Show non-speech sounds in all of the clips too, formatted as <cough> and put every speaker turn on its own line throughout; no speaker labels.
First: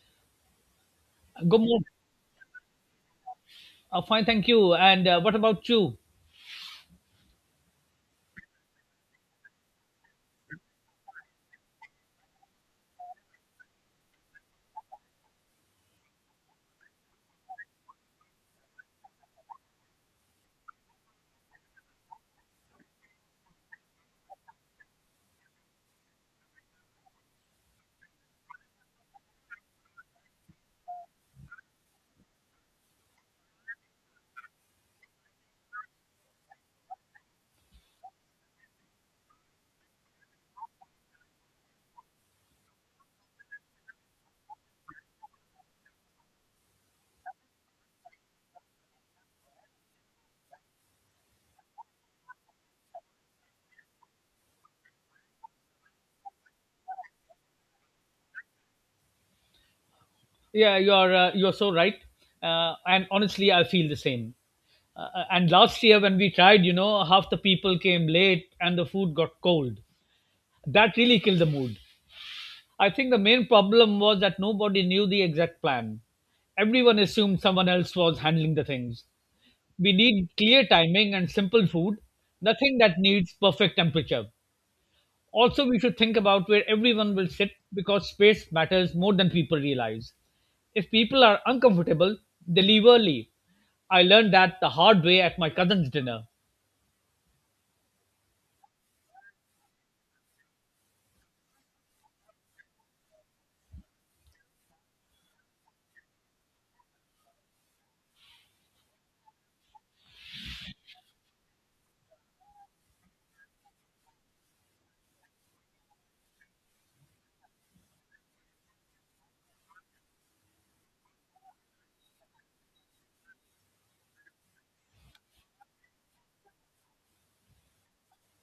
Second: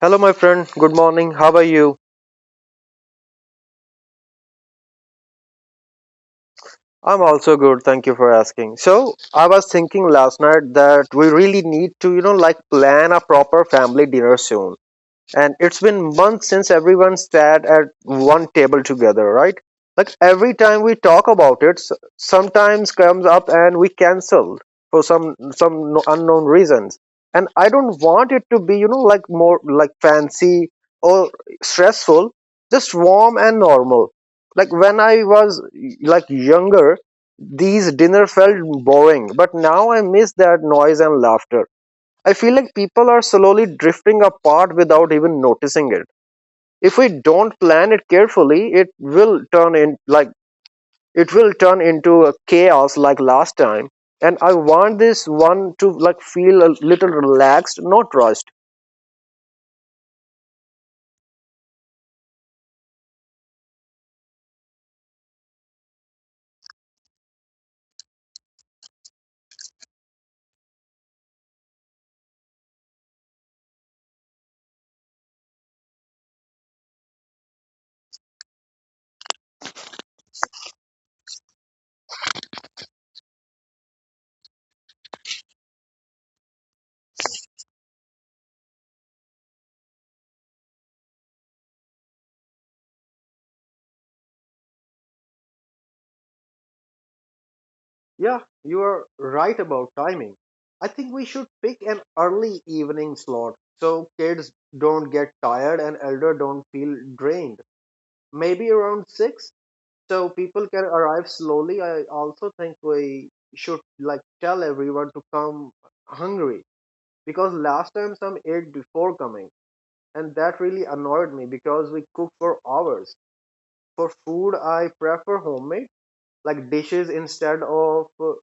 Hello, my friend. Good morning. How
Good
are
morning.
you?
Fine, thank you. And what about you?
I'm also good. Thank you for asking. So, I was thinking last night that we really need to, like plan a proper family dinner soon. And it's been months since everyone sat at one table together, right? Like, every time we talk about sometimes comes up and we cancel for some unknown reasons. And I don't want it to be like more like fancy or stressful, just warm and normal. Like when I was like younger, these dinner felt boring, but now I miss that noise and laughter. I feel like people are slowly drifting apart without even noticing it. If we don't plan it carefully, it will turn into a chaos like last time. And I want this one to like feel a little relaxed, not rushed.
Yeah, you're so right. And honestly, I feel the same. And last year when we tried, you know, half the people came late and the food got cold. That really killed the mood. I think the main problem was that nobody knew the exact plan. Everyone assumed someone else was handling the things. We need clear timing and simple food, nothing that needs perfect temperature. Also, we should think about where everyone will sit because space matters more than people realize. If people are uncomfortable, they leave early. I learned that the hard way at my cousin's dinner.
Yeah, you are right about timing. I think we should pick an early evening slot so kids don't get tired and elder don't feel drained. Maybe around 6, so people can arrive slowly. I also think we should like tell everyone to come hungry, because last time some ate before coming, and that really annoyed me because we cook for hours. For food, I prefer homemade like dishes instead of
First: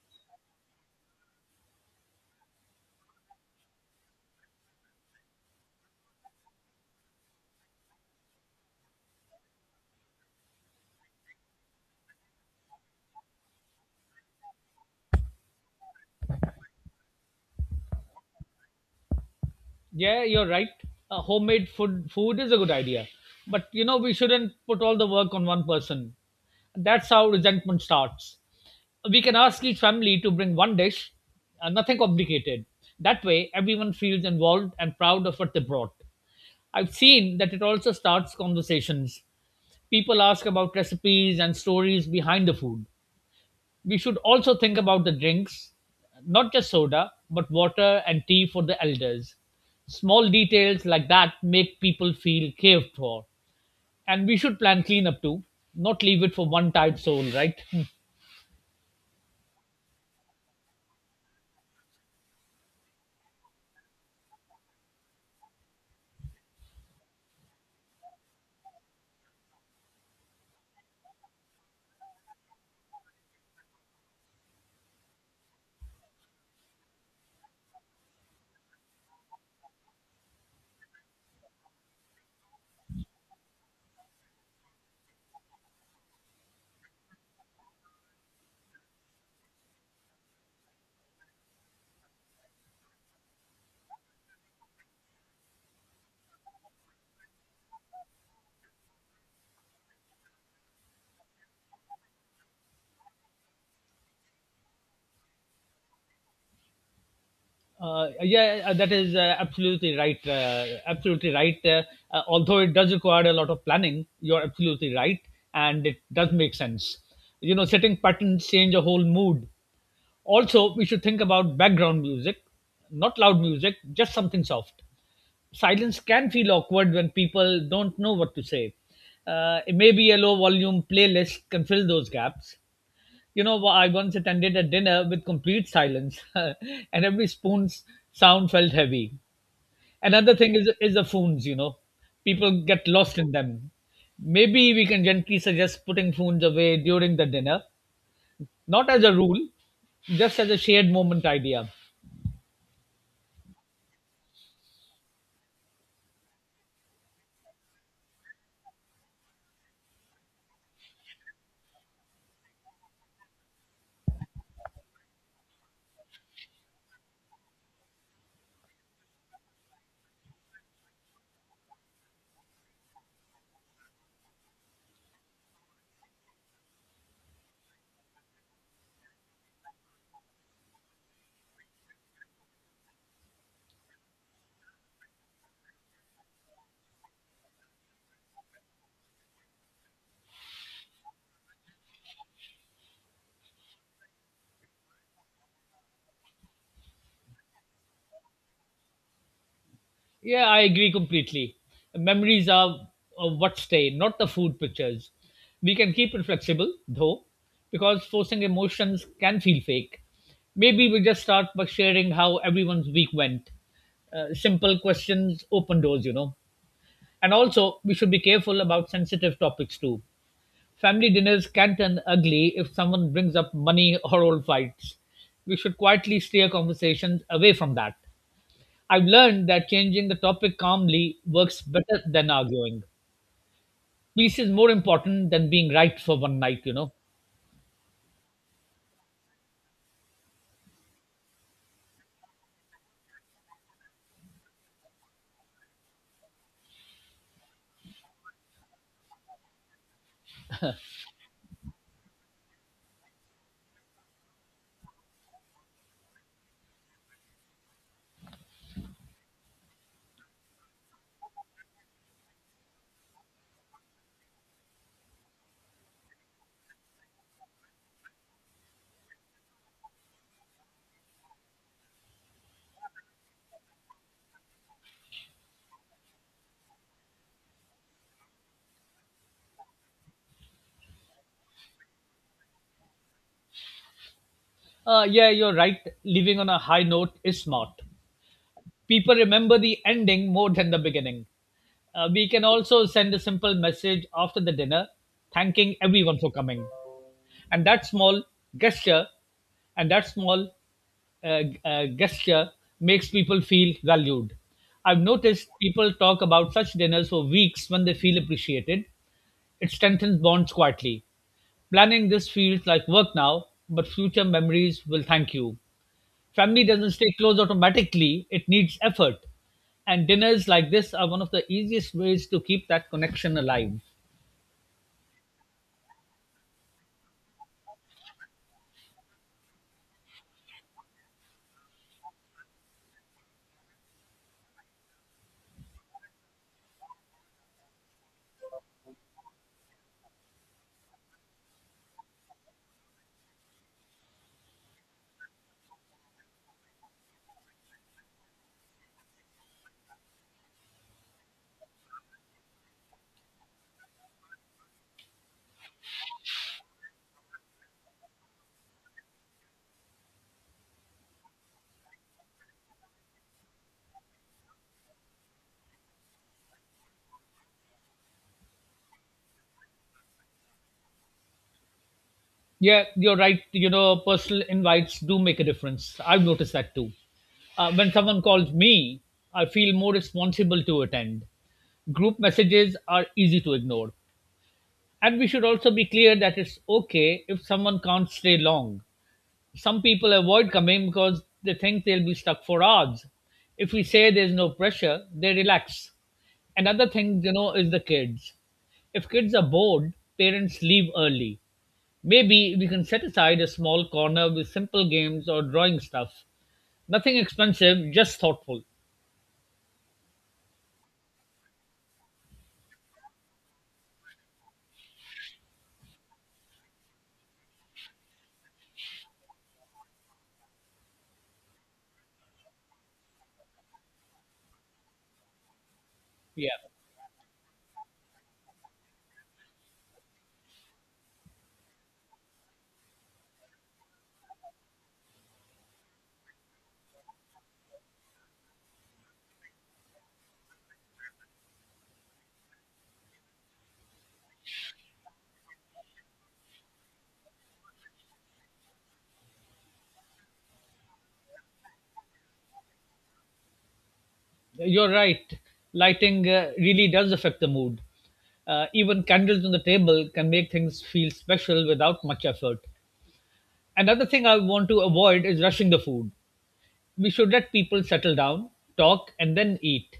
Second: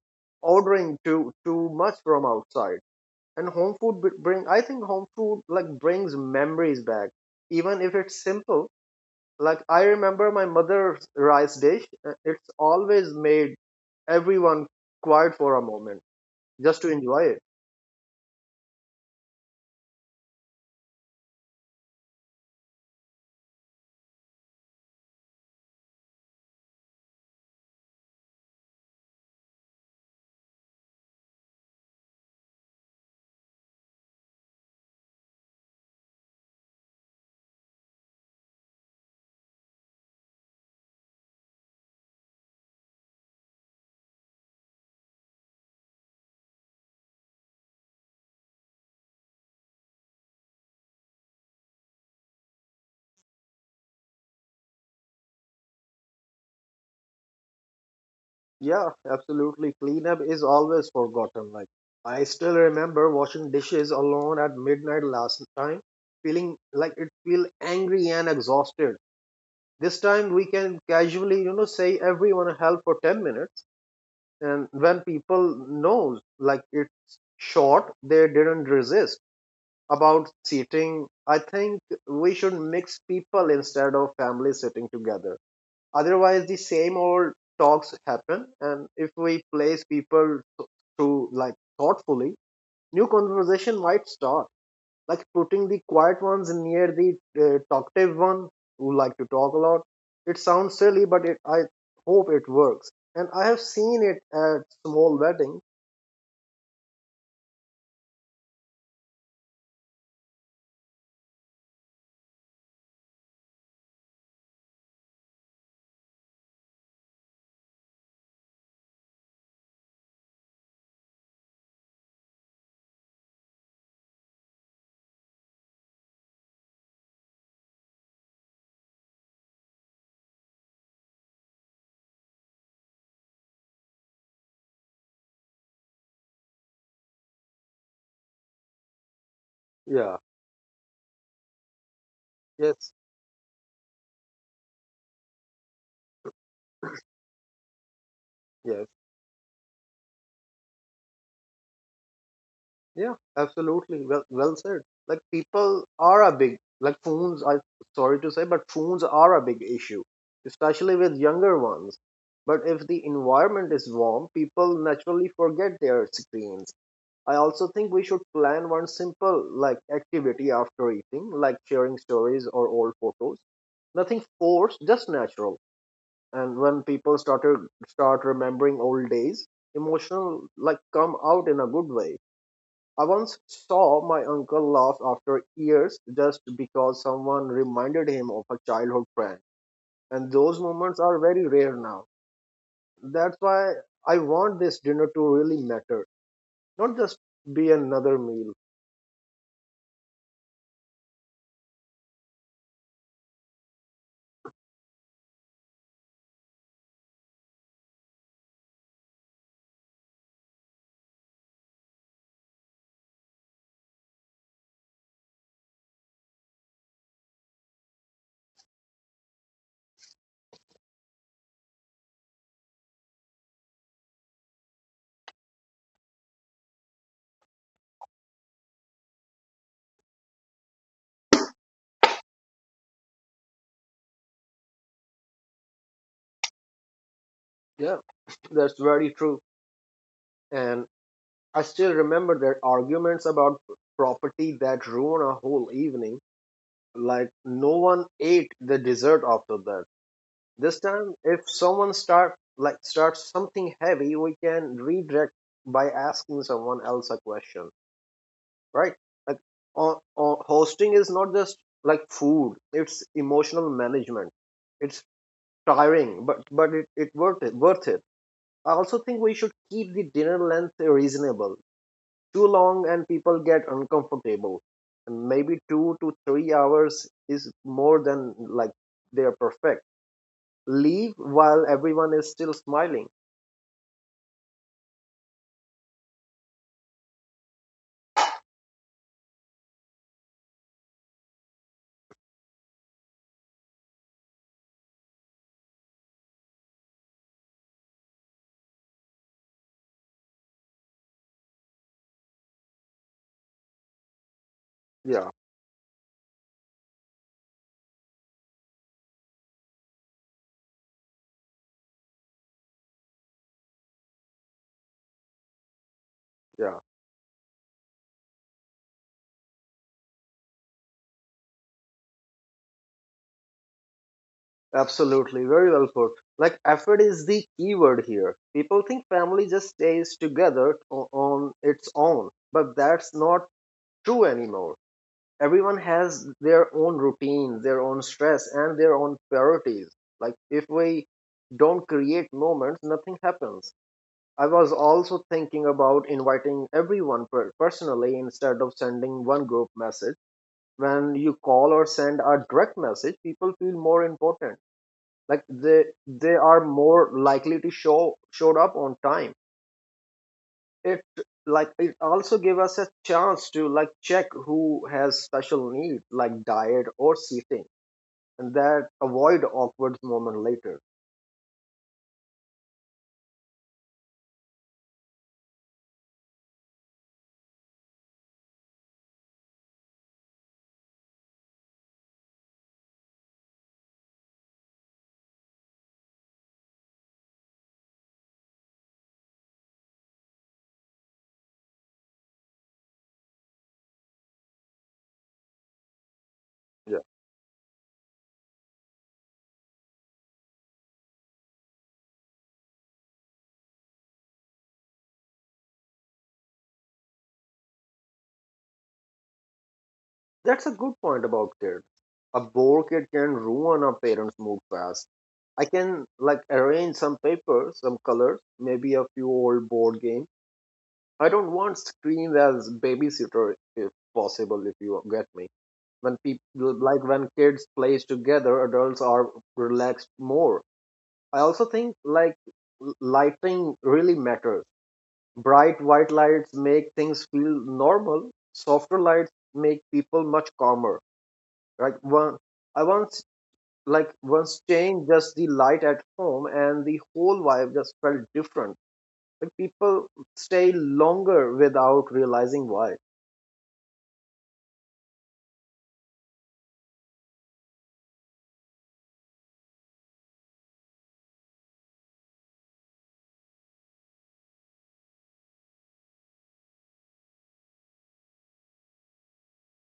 ordering too much from outside. And bring, I think home food like brings memories back, even if it's simple. Like, I remember my mother's rice dish. It's always made everyone quiet for a moment just to enjoy it.
Yeah, you're right. Homemade food is a good idea, but you know we shouldn't put all the work on one person. That's how resentment starts. We can ask each family to bring one dish, nothing complicated. That way, everyone feels involved and proud of what they brought. I've seen that it also starts conversations. People ask about recipes and stories behind the food. We should also think about the drinks, not just soda, but water and tea for the elders. Small details like that make people feel cared for. And we should plan cleanup too, not leave it for one tired soul, right? <laughs>
Yeah, absolutely. Cleanup is always forgotten. Like, I still remember washing dishes alone at midnight last time, feeling like it feel angry and exhausted. This time we can casually, you know, say everyone help for 10 minutes, and when people knows like it's short, they didn't resist. About seating, I think we should mix people instead of families sitting together. Otherwise, the same old talks happen. And if we place through like thoughtfully, new conversation might start. Like putting the quiet ones near the talkative one who like to talk a lot. It sounds silly, but it I hope it works. And I have seen it at small weddings.
Yeah, that is absolutely right. Absolutely right. Although it does require a lot of planning, you're absolutely right, and it does make sense. You know, setting patterns change a whole mood. Also, we should think about background music, not loud music, just something soft. Silence can feel awkward when people don't know what to say. Maybe a low volume playlist can fill those gaps. You know, I once attended a dinner with complete silence, <laughs> and every spoon's sound felt heavy.
Yeah.
Another thing is the phones, you know, people get
Yes.
lost in them. Maybe we can gently suggest putting phones away during the dinner,
Yes.
not as a rule, just as a shared moment idea.
Yeah, absolutely. Well, well said. Like, people are a big like phones. I sorry to say, but phones are a big issue, especially with younger ones. But if the environment is warm, people naturally forget their screens. I also think we should plan one simple like activity after eating, like sharing stories or old photos. Nothing forced, just natural. And when people start remembering old days, emotional like come out in a good way. I once saw my uncle laugh after years just because someone reminded him of a childhood friend, and those moments are very rare now. That's why I want this dinner to really matter, not just be another meal.
Yeah, I agree completely. Memories are what stay, not the food pictures. We can keep it flexible, though, because forcing emotions can feel fake. Maybe we just start by sharing how everyone's week went. Simple questions open doors, you know. And also, we should be careful about sensitive topics too. Family dinners can turn ugly if someone brings up money or old fights. We should quietly steer conversations away from that. I've learned that changing the topic calmly works better than arguing. Peace is more important than being right for one night, you know.
Yeah, <laughs> that's very true. And I still remember their arguments about property that ruin a whole evening. Like, no one ate the dessert after that. This time, if someone starts something heavy, we can redirect by asking someone else a question, right? Like, hosting is not just like food; it's emotional management. It's tiring, but it worth it. I also think we should keep the dinner length reasonable. Too long and people get uncomfortable, and maybe 2 to 3 hours is more than like they are perfect leave while everyone is still smiling.
Yeah, you're right. Living on a high note is smart. People remember the ending more than the beginning. We can also send a simple message after the dinner, thanking everyone for coming. and that small gesture and that small gesture makes people feel valued. I've
Yeah,
noticed people talk about such dinners for weeks when they feel appreciated. It strengthens bonds quietly. Planning this feels like work now, but future memories will thank you. Family
yeah,
doesn't stay close automatically, it needs effort. And dinners like this are one of the easiest ways to keep that connection alive.
absolutely. Very well put. Like, effort is the key word here. People think family just stays together on its own, but that's not true anymore. Everyone has their own routine, their own stress, and their own priorities. Like, if we don't create moments, nothing happens. I was also thinking about inviting everyone personally instead of sending one group message. When you call or send a direct message, people feel more important, like they are more likely to show showed up on time. It Like it also gave us a chance to like check who has special need like diet or seating, and that avoid awkward moment later.
Yeah, you're right. You know, personal invites do make a difference. I've noticed that too. When someone calls me, I feel more responsible to attend. Group messages are easy to ignore. And we should also be clear that it's okay if someone can't stay long. Some people avoid coming because they think they'll be stuck for hours. If we say there's no pressure, they relax. Another
Yeah,
thing, you know, is the kids. If kids are bored, parents leave early. Maybe we can set aside a small corner with simple games or drawing stuff. Nothing expensive, just thoughtful.
that's a good point about kids. A bored kid can ruin a parent's mood fast. I can like arrange some papers, some colors, maybe a few old board games. I don't want screens as babysitter if possible, if you get me. When people
Yeah,
Like when kids plays together, adults are relaxed more. I also think like lighting really matters. Bright white lights make things feel normal. Softer lights make people much calmer. Like one, I once like once changed just the light at home, and the whole vibe just felt different. Like people stay longer without realizing why.
you're right. Lighting really does affect the mood. Even candles on the table can make things feel special without much effort. Another thing I want to avoid is rushing the food. We should let people settle down, talk, and then eat.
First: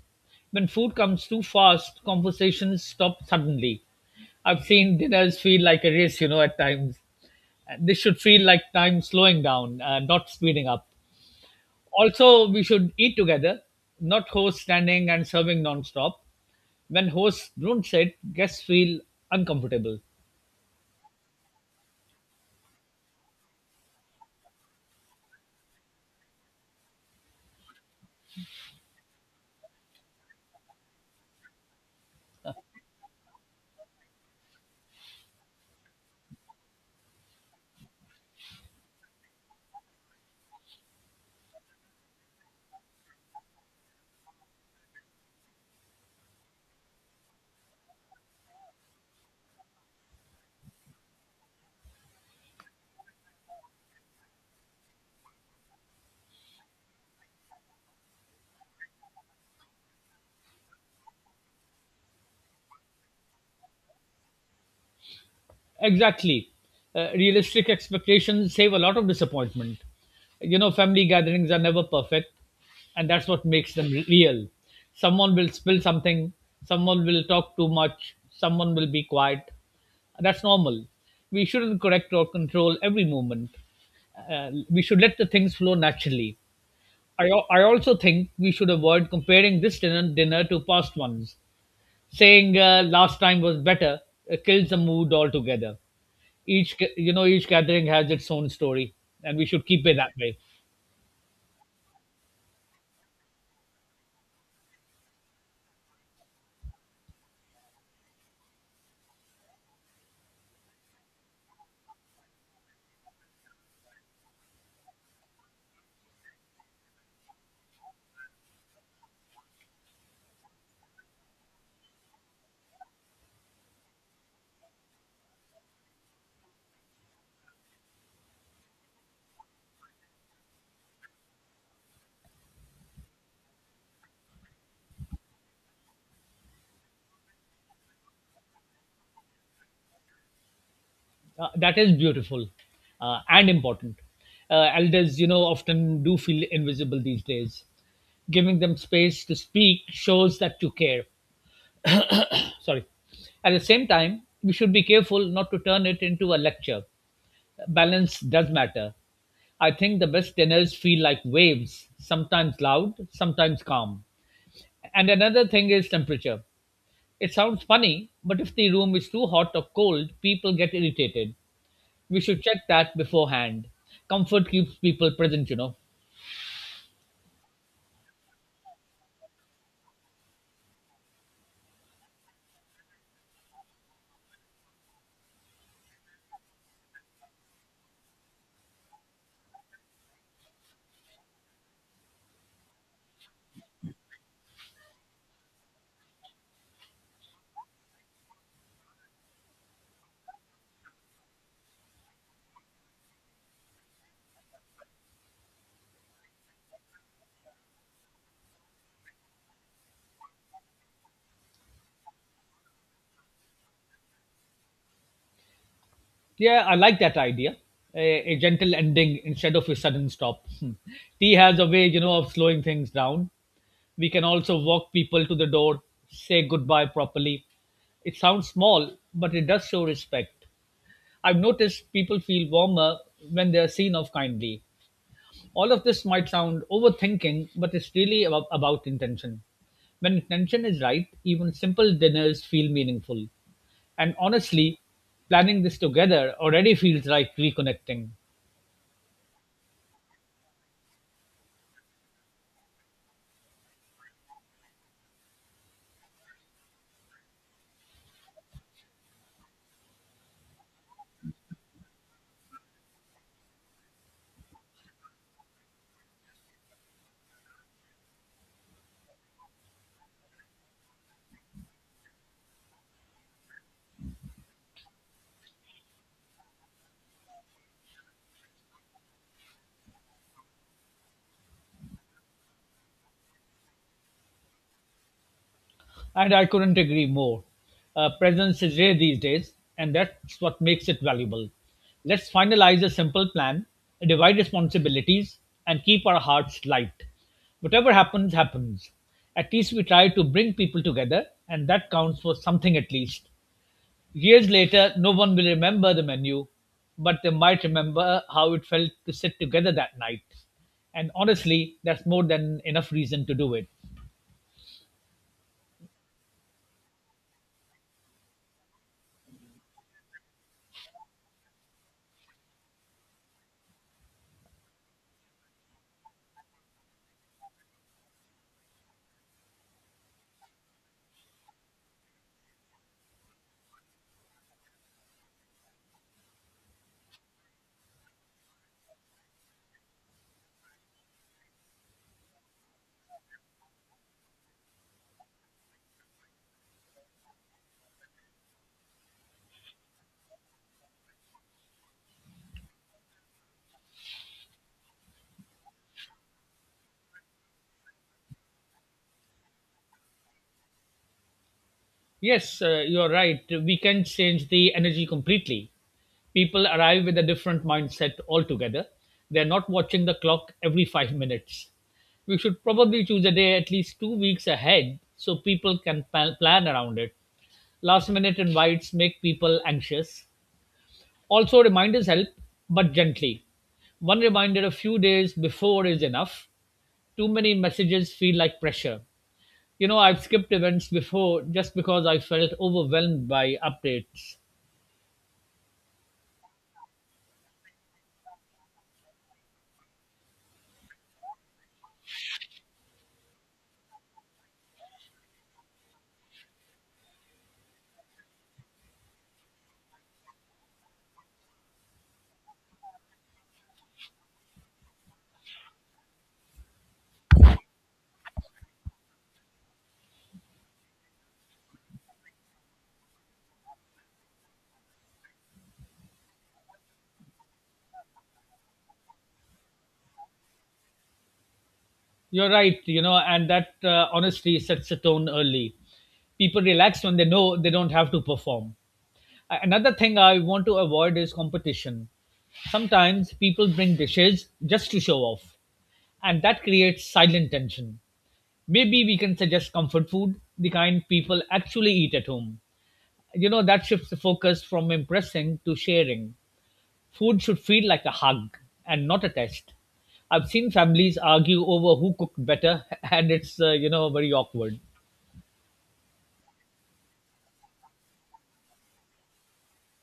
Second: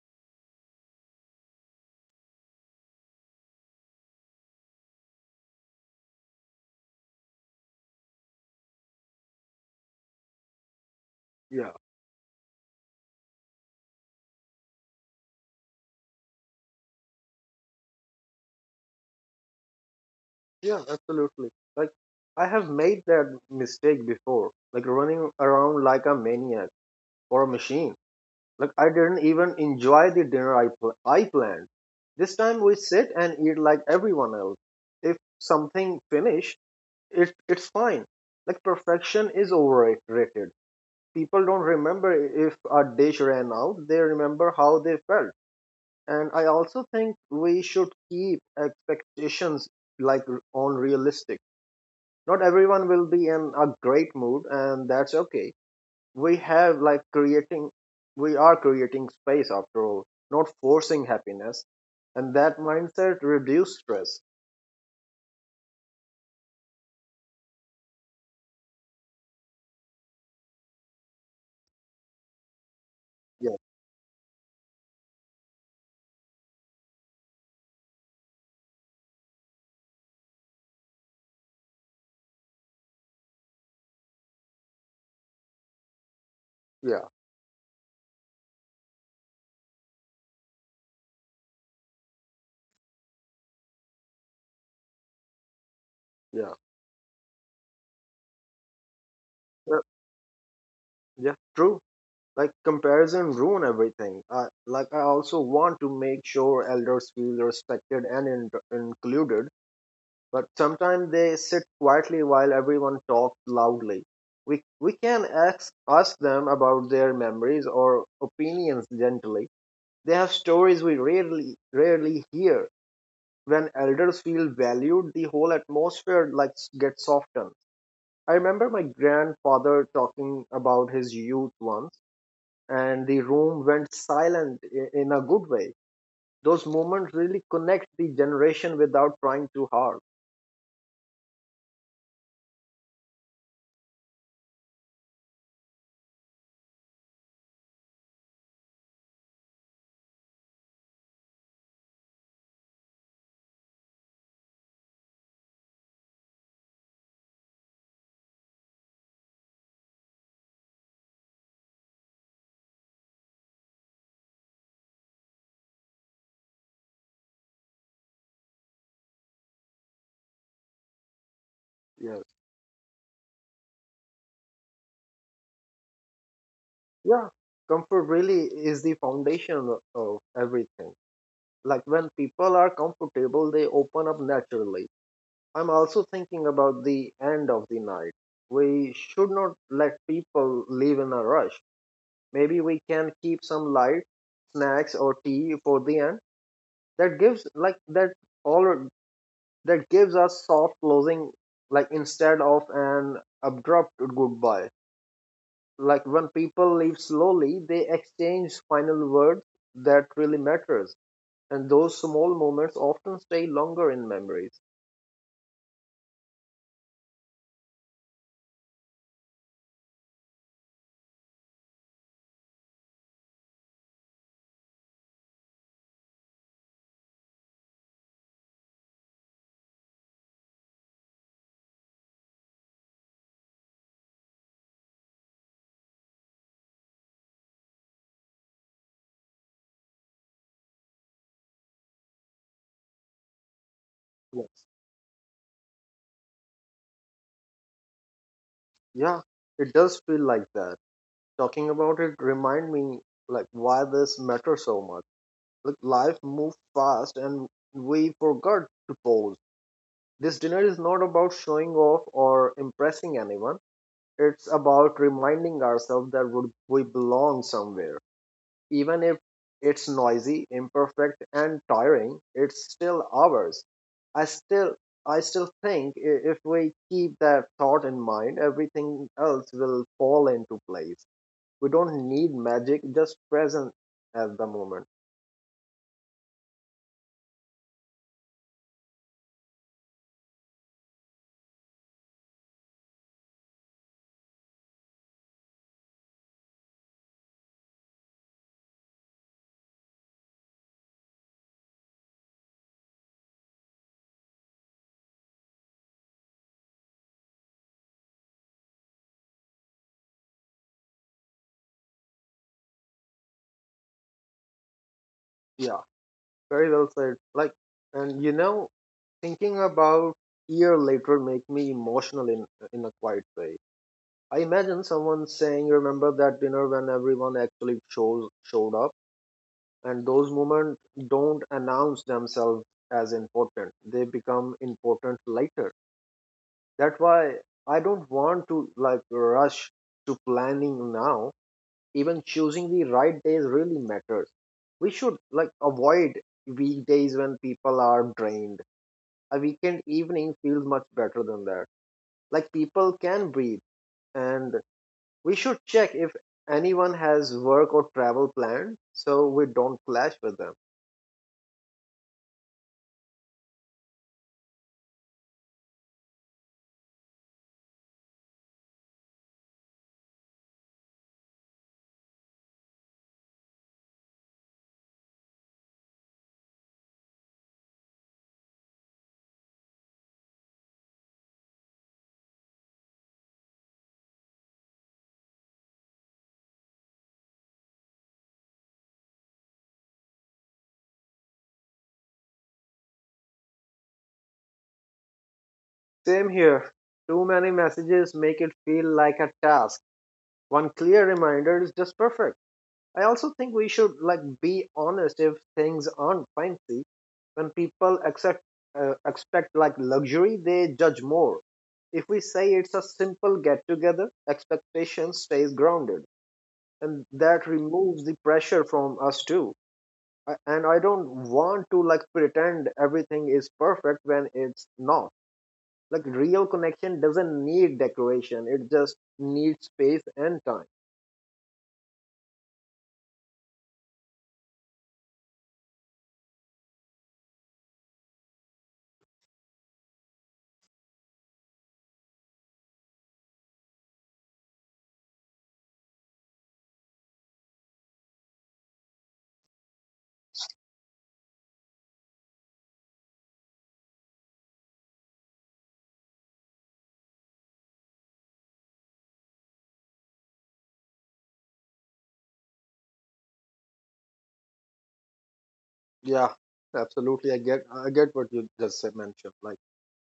When food comes too fast, conversations stop suddenly. I've seen dinners feel like a race, you know, at times. This should feel like time slowing down, not speeding up.
Yeah.
Also, we should eat together, not hosts standing and serving nonstop. When hosts don't sit, guests feel uncomfortable.
Yeah, absolutely. Like, I have made that mistake before, like running around like a maniac or a machine. Like I didn't even enjoy the dinner I planned. This time we sit and eat like everyone else. If something finished, it's fine. Like perfection is overrated. People don't remember if a dish ran out, they remember how they felt. And I also think we should keep expectations like on realistic. Not everyone will be in a great mood, and that's okay. we have like creating we are creating space after all, not forcing happiness, and that mindset reduce stress.
Exactly. Realistic expectations save a lot of disappointment. You know, family gatherings are never perfect, and that's what
yeah
makes them real. Someone will spill something, someone will talk too much, someone will be quiet. That's normal. We shouldn't correct or control every movement. We should let the things flow naturally.
yeah
I also think we should avoid comparing this dinner to past ones. Saying last time was better kills the mood altogether.
yeah
You know, each gathering has its own story, and we should
Uh,
keep it that way.
yeah, true. Like, comparison ruin everything. uh, like, I also want to make sure elders feel respected and included, but sometimes they sit quietly while everyone talks loudly. We can ask them about their memories or opinions gently. They have stories we rarely hear. When elders feel valued, the whole atmosphere like gets softened. I remember my grandfather talking about his youth once, and the room went silent in a good way. Those moments really connect the generation without trying too hard.
That is beautiful and important. Elders, you know, often do feel invisible these days. Giving them space to speak shows that you care. Sorry, at the same time we should be careful not to turn it into a lecture. Balance does matter. I think the best dinners feel like waves, sometimes loud, sometimes calm. And another thing is temperature. It sounds funny, but if the room is too hot or cold, people get irritated.
Yeah.
We should check that beforehand. Comfort keeps people present, you know.
Yeah, comfort really is the foundation of everything. Like when people are comfortable, they open up naturally. I'm also thinking about the end of the night. We should not let people leave in a rush. Maybe we can keep some light, snacks or tea for the end. That gives like that all that gives us soft closing like instead of an abrupt goodbye. Like when people leave slowly, they exchange final words. That really matters, and those small moments often stay longer in memories.
Yeah, I like that idea. a, a gentle ending instead of a sudden stop. <laughs> Tea has a way, you know, of slowing things down. We can also walk people to the door, say goodbye properly. It sounds small, but it does show respect. I've noticed people feel warmer when they are seen off kindly. All of this might sound overthinking, but it's really about intention. When intention is right, even simple dinners feel meaningful. And
Yes.
honestly, planning this together already feels like reconnecting.
Yeah, it does feel like that. Talking about it remind me like why this matters so much. Like, life moves fast and we forgot to pause. This dinner is not about showing off or impressing anyone. It's about reminding ourselves that we belong somewhere. Even if it's noisy, imperfect, and tiring, it's still ours. I still I still think if we keep that thought in mind, everything else will fall into place. We don't need magic, just present at the moment.
And I couldn't agree more. Presence is rare these days, and that's what makes it valuable. Let's finalize a simple plan, divide responsibilities, and keep our hearts light. Whatever happens, happens. At least we try to bring people together, and that counts for something at least. Years later, no one will remember the menu, but they might remember how it felt to sit together that night. And honestly, that's more than enough reason to do it.
Yeah, very well said. Like, and you know, thinking about year later make me emotional in a quiet way. I imagine someone saying, "Remember that dinner when everyone actually shows showed up." And those moments don't announce themselves as important, they become important later. That's why I don't want to like rush to planning now. Even choosing the right days really matters. We should like avoid weekdays when people are drained. A weekend evening feels much better than that. Like, people can breathe. And we should check if anyone has work or travel planned so we don't clash with them.
Yes, you're right. We can change the energy completely. People arrive with a different mindset altogether. They're not watching the clock every 5 minutes. We should probably choose a day at least 2 weeks ahead so people can plan around it. Last minute invites make people anxious. Also, reminders help, but gently. One reminder a few days before is enough. Too many messages feel like pressure. You know, I've skipped events before just because I felt overwhelmed by updates.
Same here. Too many messages make it feel like a task. One clear reminder is just perfect. I also think we should like be honest if things aren't fancy. When people accept expect like luxury, they judge more. If we say it's a simple get together, expectation stays grounded, and that removes the pressure from us too. And I don't want to like pretend everything is perfect when it's not. Like real connection doesn't need decoration. It just needs space and time.
You're right, you know, and that honestly sets the tone early. People relax when they know they don't have to perform. Another thing I want to avoid is competition. Sometimes people bring dishes just to show off, and that creates silent tension. Maybe we can suggest comfort food, the kind people actually eat at home. You know, that shifts the focus from impressing to sharing. Food should feel like a hug and not a test. I've seen families argue over who cooked better, <laughs> and it's you know, very awkward.
Yeah, absolutely. I get what you just mentioned. Like,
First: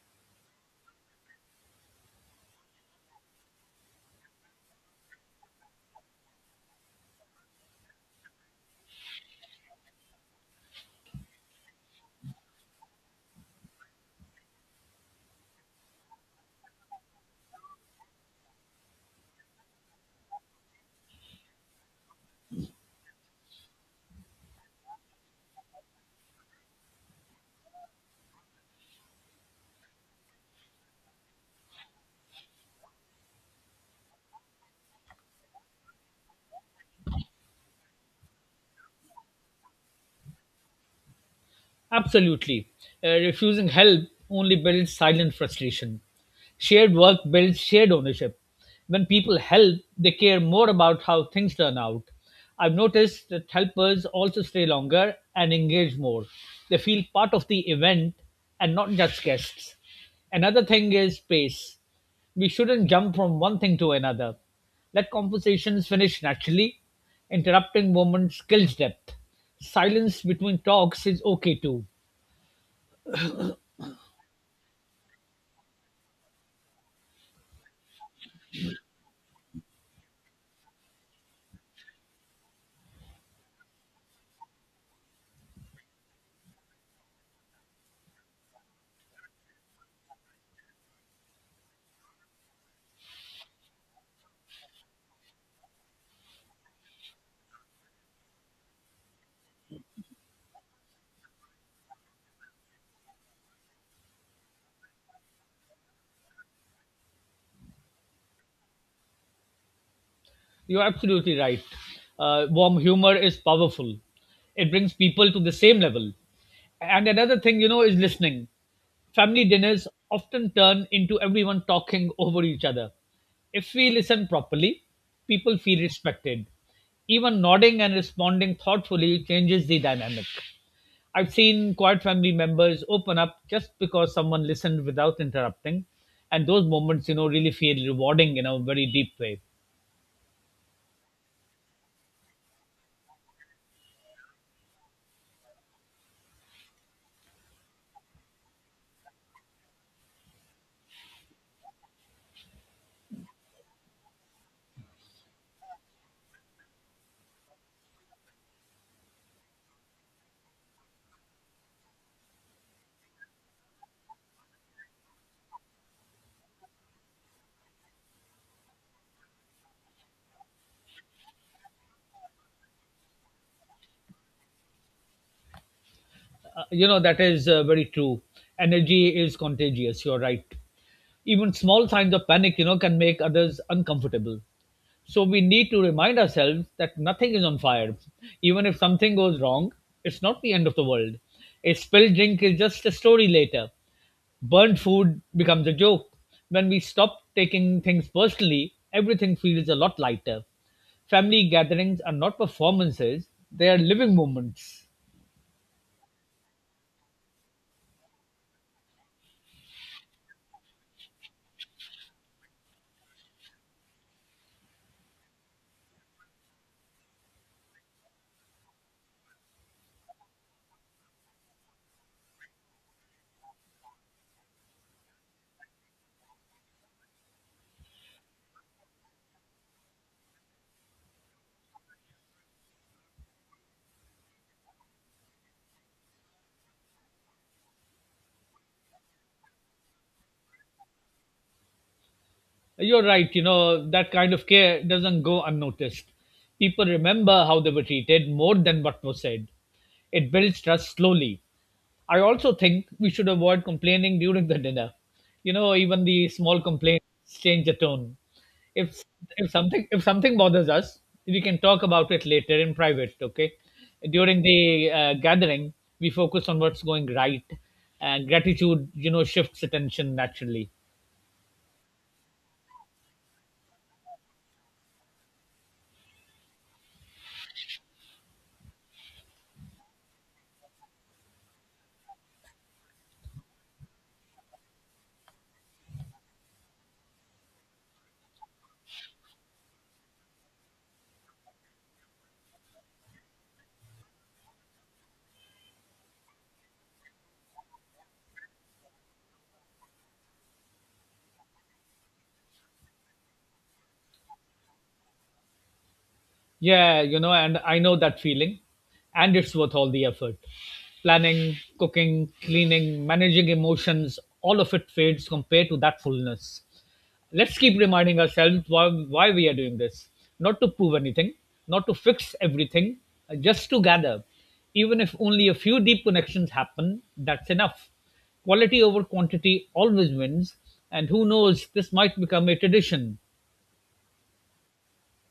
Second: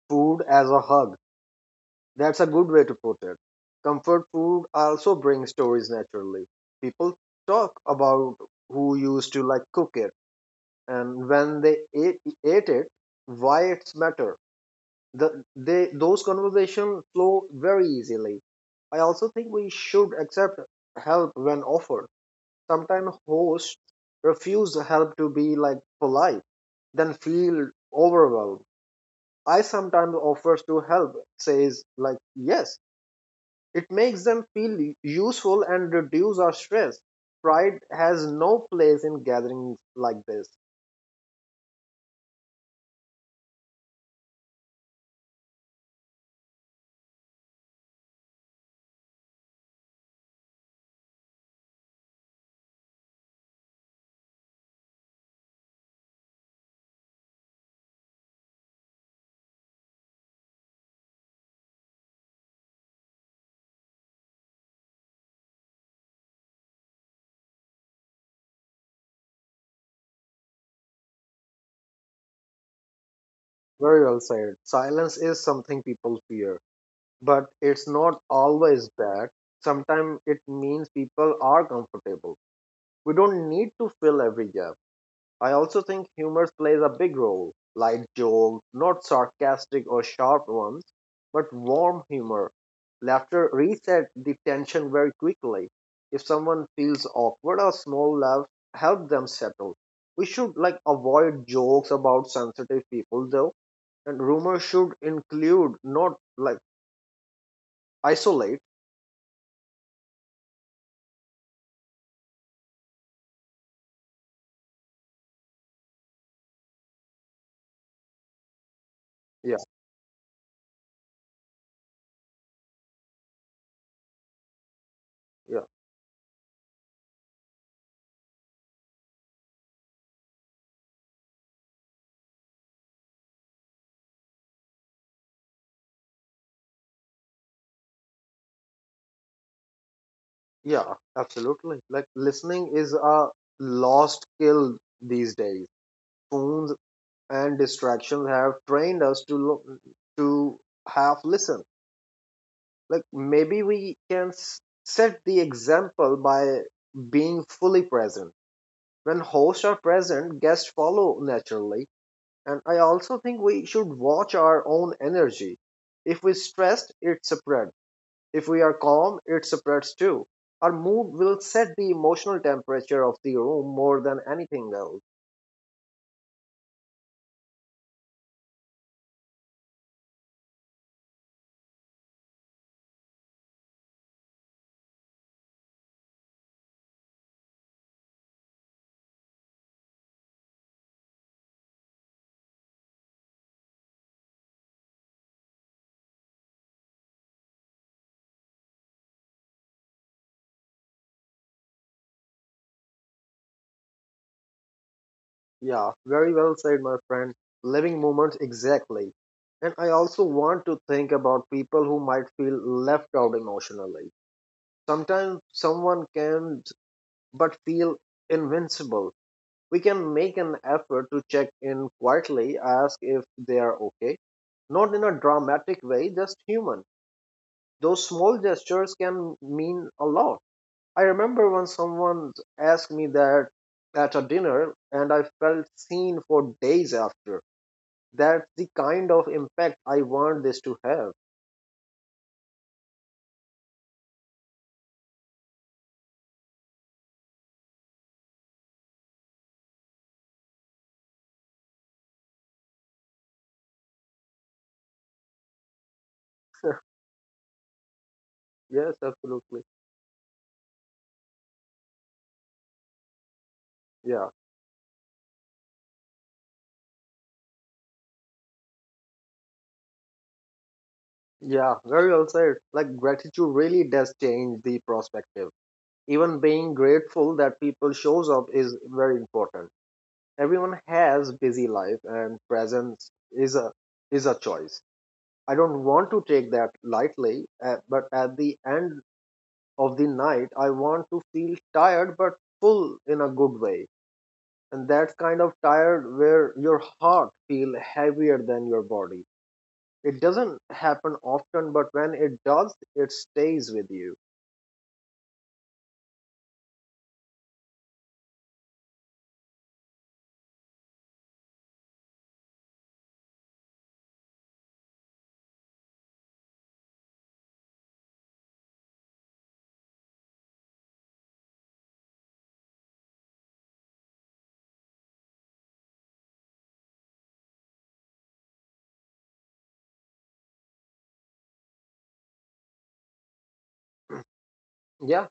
food as a hug. That's a good way to put it. Comfort food also brings stories naturally. People talk about who used to like cook it and when they ate it, why it's matter. The they Those conversations flow very easily. I also think we should accept help when offered. Sometimes hosts refuse the help to be like polite then feel overwhelmed. I sometimes offers to help, says like yes, it makes them feel useful and reduce our stress. Pride has no place in gatherings like this.
Absolutely. Refusing help only builds silent frustration. Shared work builds shared ownership. When people help, they care more about how things turn out. I've noticed that helpers also stay longer and engage more. They feel part of the event and not just guests. Another thing is pace. We shouldn't jump from one thing to another. Let conversations finish naturally. Interrupting moments kills depth. Silence between talks is okay too.
Very well said. Silence is something people fear, but it's not always bad. Sometimes it means people are comfortable, we don't need to fill every gap. I also think humor plays a big role. Light jokes, not sarcastic or sharp ones, but warm humor. Laughter resets the tension very quickly. If someone feels awkward, a small laugh helps them settle. We should, like, avoid jokes about sensitive people though, and humor should include, not, like, isolate.
You're absolutely right. Warm humor is powerful. It brings people to the same level. And another thing, you know, is listening. Family
Yeah,
dinners often turn into everyone talking over each other. If we listen properly, people
yeah,
feel respected. Even nodding and responding thoughtfully changes the dynamic. I've seen quiet family members open up just because someone listened without interrupting, and those moments, you know, really feel rewarding in a very deep way.
yeah, absolutely. Like listening is a lost skill these days. Phones and distractions have trained us to look to have listen, like maybe we can set the example by being fully present. When hosts are present, guests follow naturally. And I also think we should watch our own energy. If we are stressed, it spreads. If we are calm, it spreads too. Our mood will set the emotional temperature of the room more than anything else.
You know, that is very true. Energy is contagious. You're right. Even small signs of panic, you know, can make others uncomfortable. So we need to remind ourselves that nothing is on fire. Even if something goes wrong, it's not the end of the world. A spilled drink is just a story later. Burnt food becomes a joke. When we stop taking things personally, everything feels a lot lighter. Family gatherings are not performances, they are living moments.
Yeah, very well said, my friend. Living moments, exactly. And I also want to think about people who might feel left out emotionally. Sometimes someone can but feel invincible. We can make an effort to check in quietly, ask if they are okay. Not in a dramatic way, just human. Those small gestures can mean a lot. I remember when someone asked me that at a dinner and I felt seen for days after. That's the kind of impact I want this to have.
You're right, you know, that kind of care doesn't go unnoticed. People remember how they were treated more than what was said. It builds trust slowly. I also think we should avoid complaining during the dinner. You know, even the small complaints change the tone.
Yes,
If if
absolutely.
something if something bothers us, we can talk about it later in private. Okay,
Yeah.
during the gathering, we focus on what's going right, and gratitude, you know, shifts attention naturally.
Yeah, very well said. Like gratitude really does change the perspective. Even being grateful that people shows up is very important. Everyone has busy life and presence is a choice. I don't want to take that lightly, but at the end of the night I want to feel tired but full in a good way. And that's kind of tired where your heart feel heavier than your body. It doesn't happen often, but when it does it stays with you.
Yeah, you know, and I know that feeling, and it's worth all the effort. Planning, cooking, cleaning, managing emotions, all of it fades compared to that fullness. Let's keep reminding ourselves why we are doing this. Not to prove anything, not to fix everything, just to gather. Even if only a few deep connections happen, that's enough. Quality over quantity always wins, and who knows, this might become a tradition.
Yeah,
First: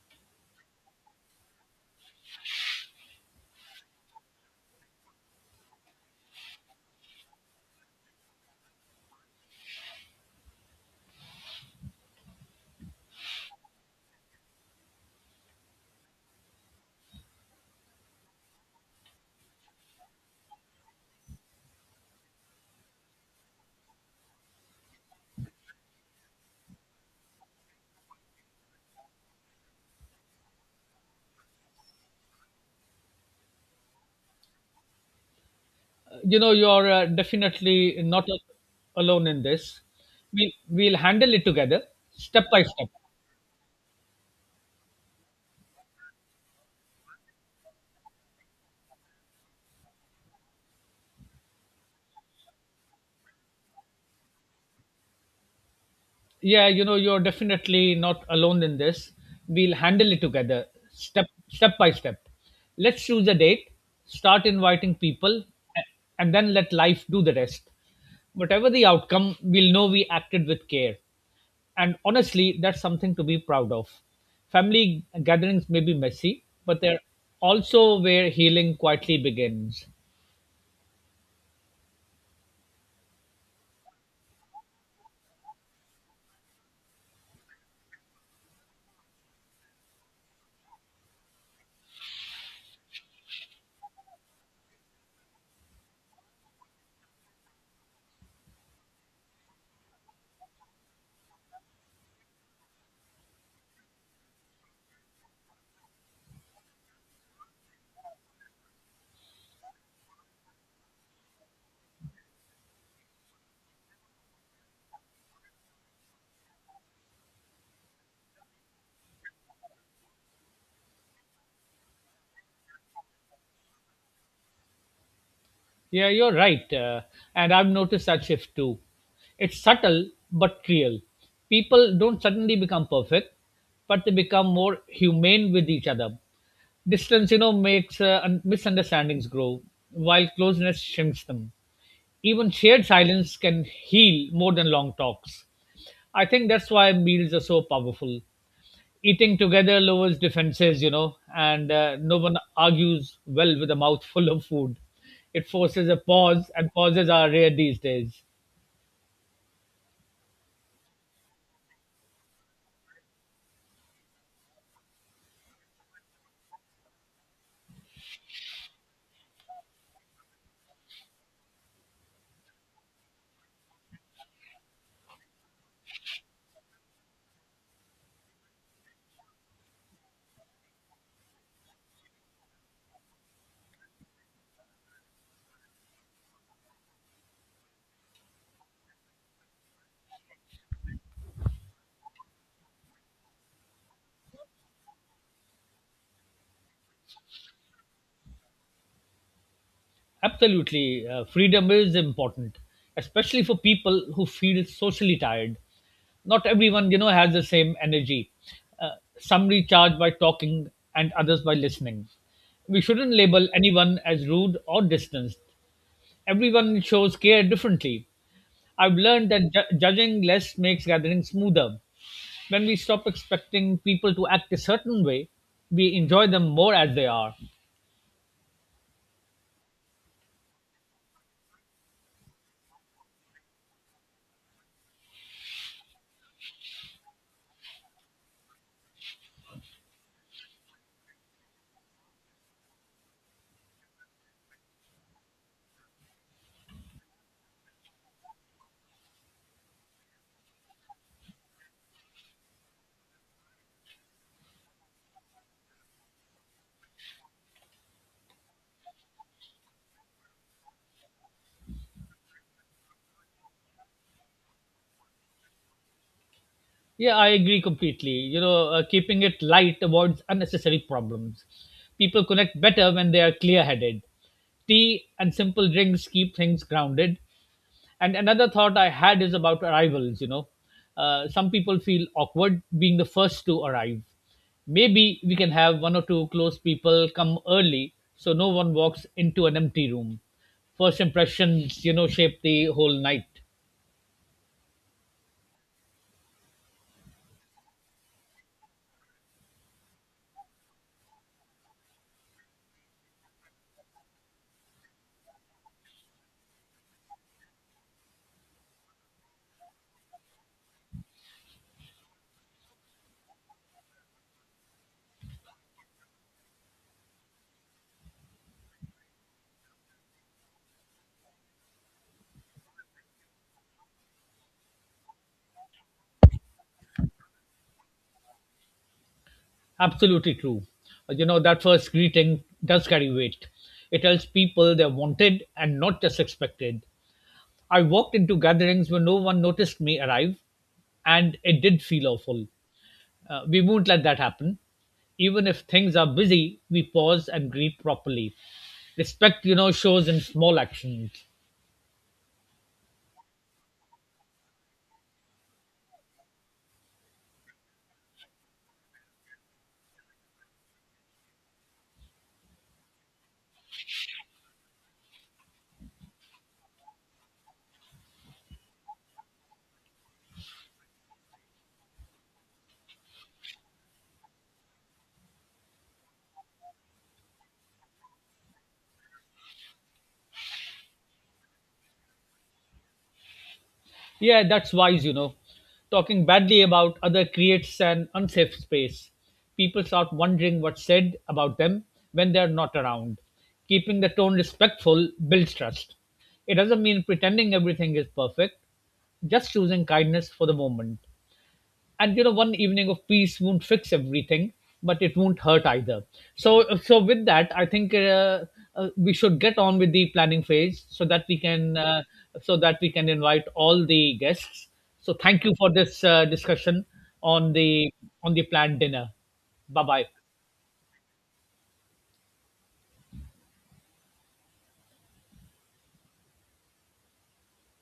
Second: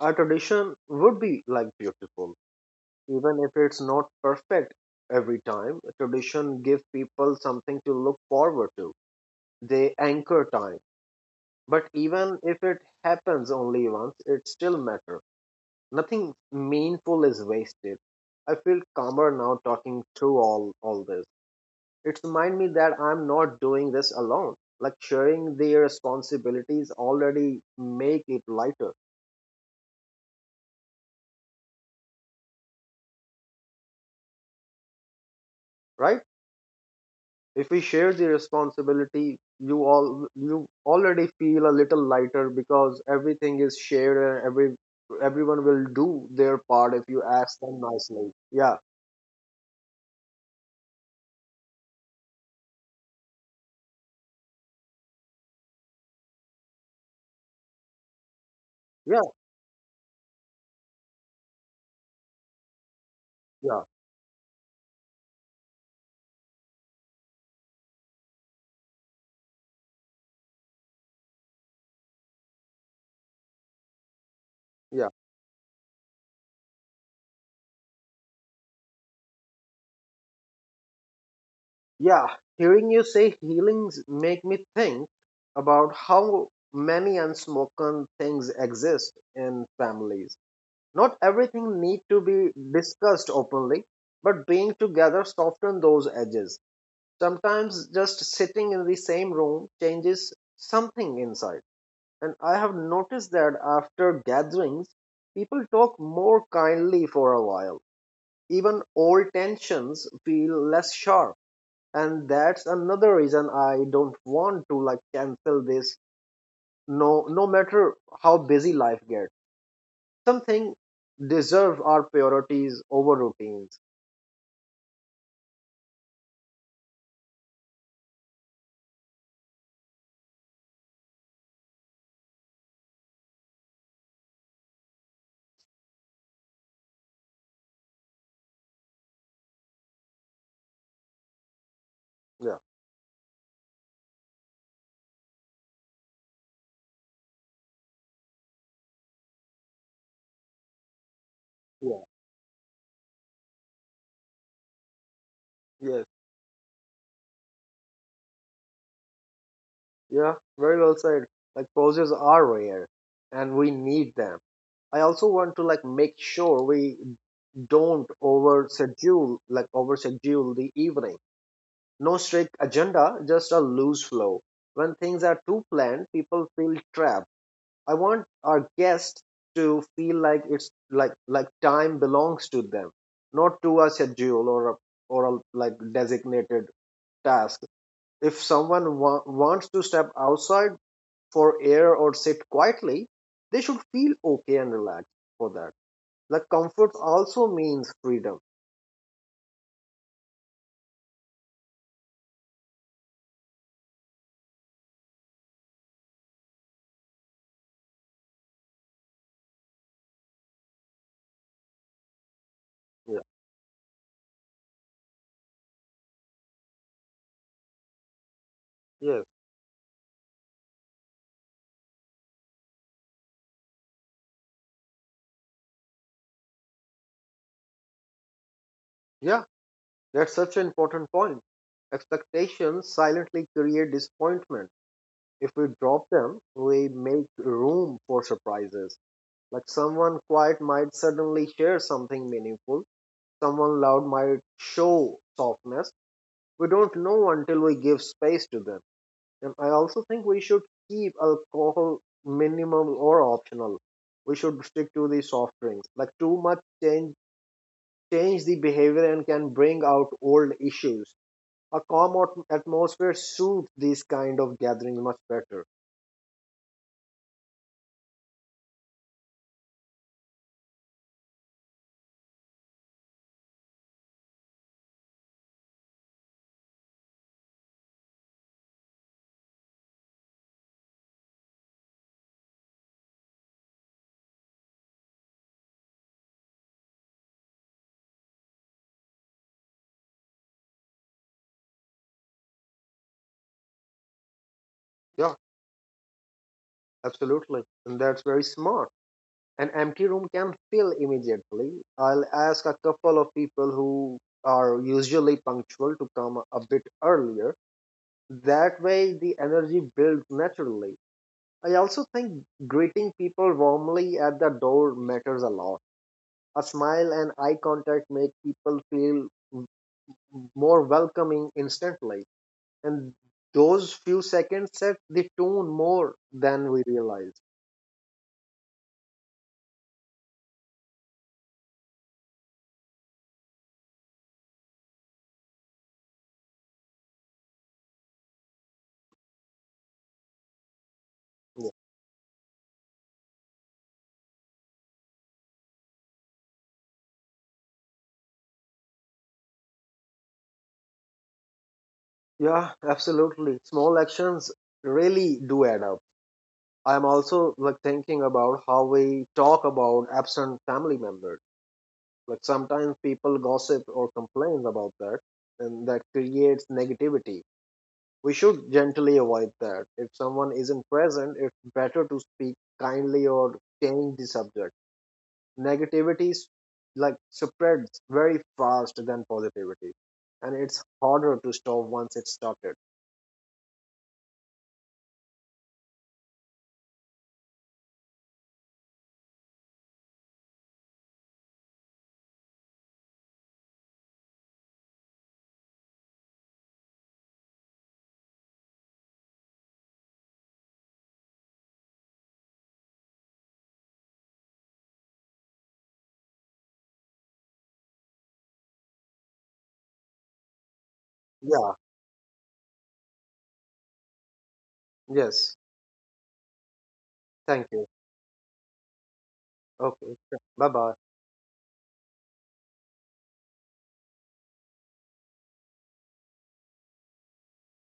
a tradition would be, like, beautiful, even if it's not perfect. Every time, tradition give people something to look forward to. They anchor time, but even if it happens only once, it still matter. Nothing meaningful is wasted. I feel calmer now talking through all this. It reminds me that I'm not doing this alone. Like sharing the responsibilities already make it lighter, right?
You know, you're
If we
definitely
share
not
the
alone
responsibility,
in this.
you all
we
you
we'll
already
handle it
feel a
together,
little
step
lighter
by step.
because everything is shared and every everyone will do their part if you ask them nicely. Yeah,
Yeah, you know, you're definitely not alone in this.
yeah,
We'll handle it together, step by step. Let's choose a date,
yeah,
start inviting people, a- and then let life do the rest. Whatever the outcome, we'll know we acted with care. And honestly, that's something to be proud of. Family
yeah,
gatherings may be messy, but they're also where healing quietly begins.
yeah. Hearing you say healings make me think about how many unspoken things exist in families. Not everything need to be discussed openly, but being together soften those edges. Sometimes just sitting in the same room changes something inside. And I have noticed that after gatherings, people talk more kindly for a while. Even old tensions feel less sharp. And that's another reason I don't want to, like, cancel this. No matter how busy life gets, something deserve our priorities over routines.
Yeah, you're right. And I've noticed that shift too. It's subtle but real. People don't suddenly become perfect, but they become more humane with each other. Distance, you know, makes misunderstandings grow, while closeness shrinks them. Even
Yeah,
shared silence can heal more than long talks. I think that's why meals are so powerful. Eating together lowers defenses, you know, and
yeah,
no one argues well with a mouth full of food. It forces a
yes,
pause, and pauses are rare these days.
yeah, very well said. Like pauses are rare and we need them. I also want to, like, make sure we don't over schedule, like over schedule the evening. No strict agenda, just a loose flow. When things are too planned, people feel trapped. I want our guests to feel like it's, like, time belongs to them, not to a schedule or a like designated task. If someone wants to step outside for air or sit quietly, they should feel okay and relaxed for that. Like comfort also means freedom.
Absolutely. Freedom is important, especially for people who feel socially tired. Not everyone, you know, has the same energy. Uh, some recharge by talking, and others by listening. We shouldn't
Yeah.
label anyone as rude or distant. Everyone shows care differently. I've
Yes.
learned that judging less makes gatherings smoother. When we stop expecting people to act a certain way, we enjoy them more as they are.
Yeah. That's such an important point. Expectations silently create disappointment. If we drop them, we make room for surprises. Like someone quiet might suddenly share something meaningful, someone loud might show softness. We don't know until we give space to them. And I also think we should keep alcohol minimal or optional. We should stick to the soft drinks. Like too much change the behavior and can bring out old issues. A calm atmosphere suits these kind of gatherings much better.
Yeah, I agree completely. You know, keeping it light avoids unnecessary problems. People connect better when they are clear headed. Tea and simple drinks keep things grounded. And another thought I had is about arrivals. You know, some people feel awkward being the first to arrive. Maybe we can have one or two close people come early so no one walks into an empty room. First impressions, you know, shape the whole night.
Yeah, absolutely. And that's very smart. An empty room can fill immediately. I'll ask a couple of people who are usually punctual to come a bit earlier. That way, the energy builds naturally. I also think greeting people warmly at the door matters a lot. A smile and eye contact make people feel more welcoming instantly, and those few seconds set the tone more than we realize.
Absolutely true. You know, that first greeting does carry weight. It tells people they're wanted and not just expected. I walked into gatherings where no one noticed me arrive, and it did feel awful. We won't let that happen. Even if things are busy, we pause and greet properly. Respect, you know, shows in small actions.
Yeah, absolutely. Small actions really do add up. I'm also, like, thinking about how we talk about absent family members. Like sometimes people gossip or complain about that, and that creates negativity. We should gently avoid that. If someone isn't present, it's better to speak kindly or change the subject. Negativity like spreads very fast than positivity, and it's harder to stop once it's started.
Yeah, that's wise, you know. Talking badly about other creates an unsafe space. People start wondering what's said about them when they're not around. Keeping the tone respectful builds trust. It doesn't mean pretending everything is perfect, just choosing kindness for the moment. And you know, one evening of peace won't fix everything, but it won't hurt either. So with that, I think we should get on with the planning phase so that we
Yeah.
can so that we can invite all the guests. So thank you
Yes.
for this discussion on
Thank you.
the on the planned dinner. Bye bye.
Okay. Bye bye.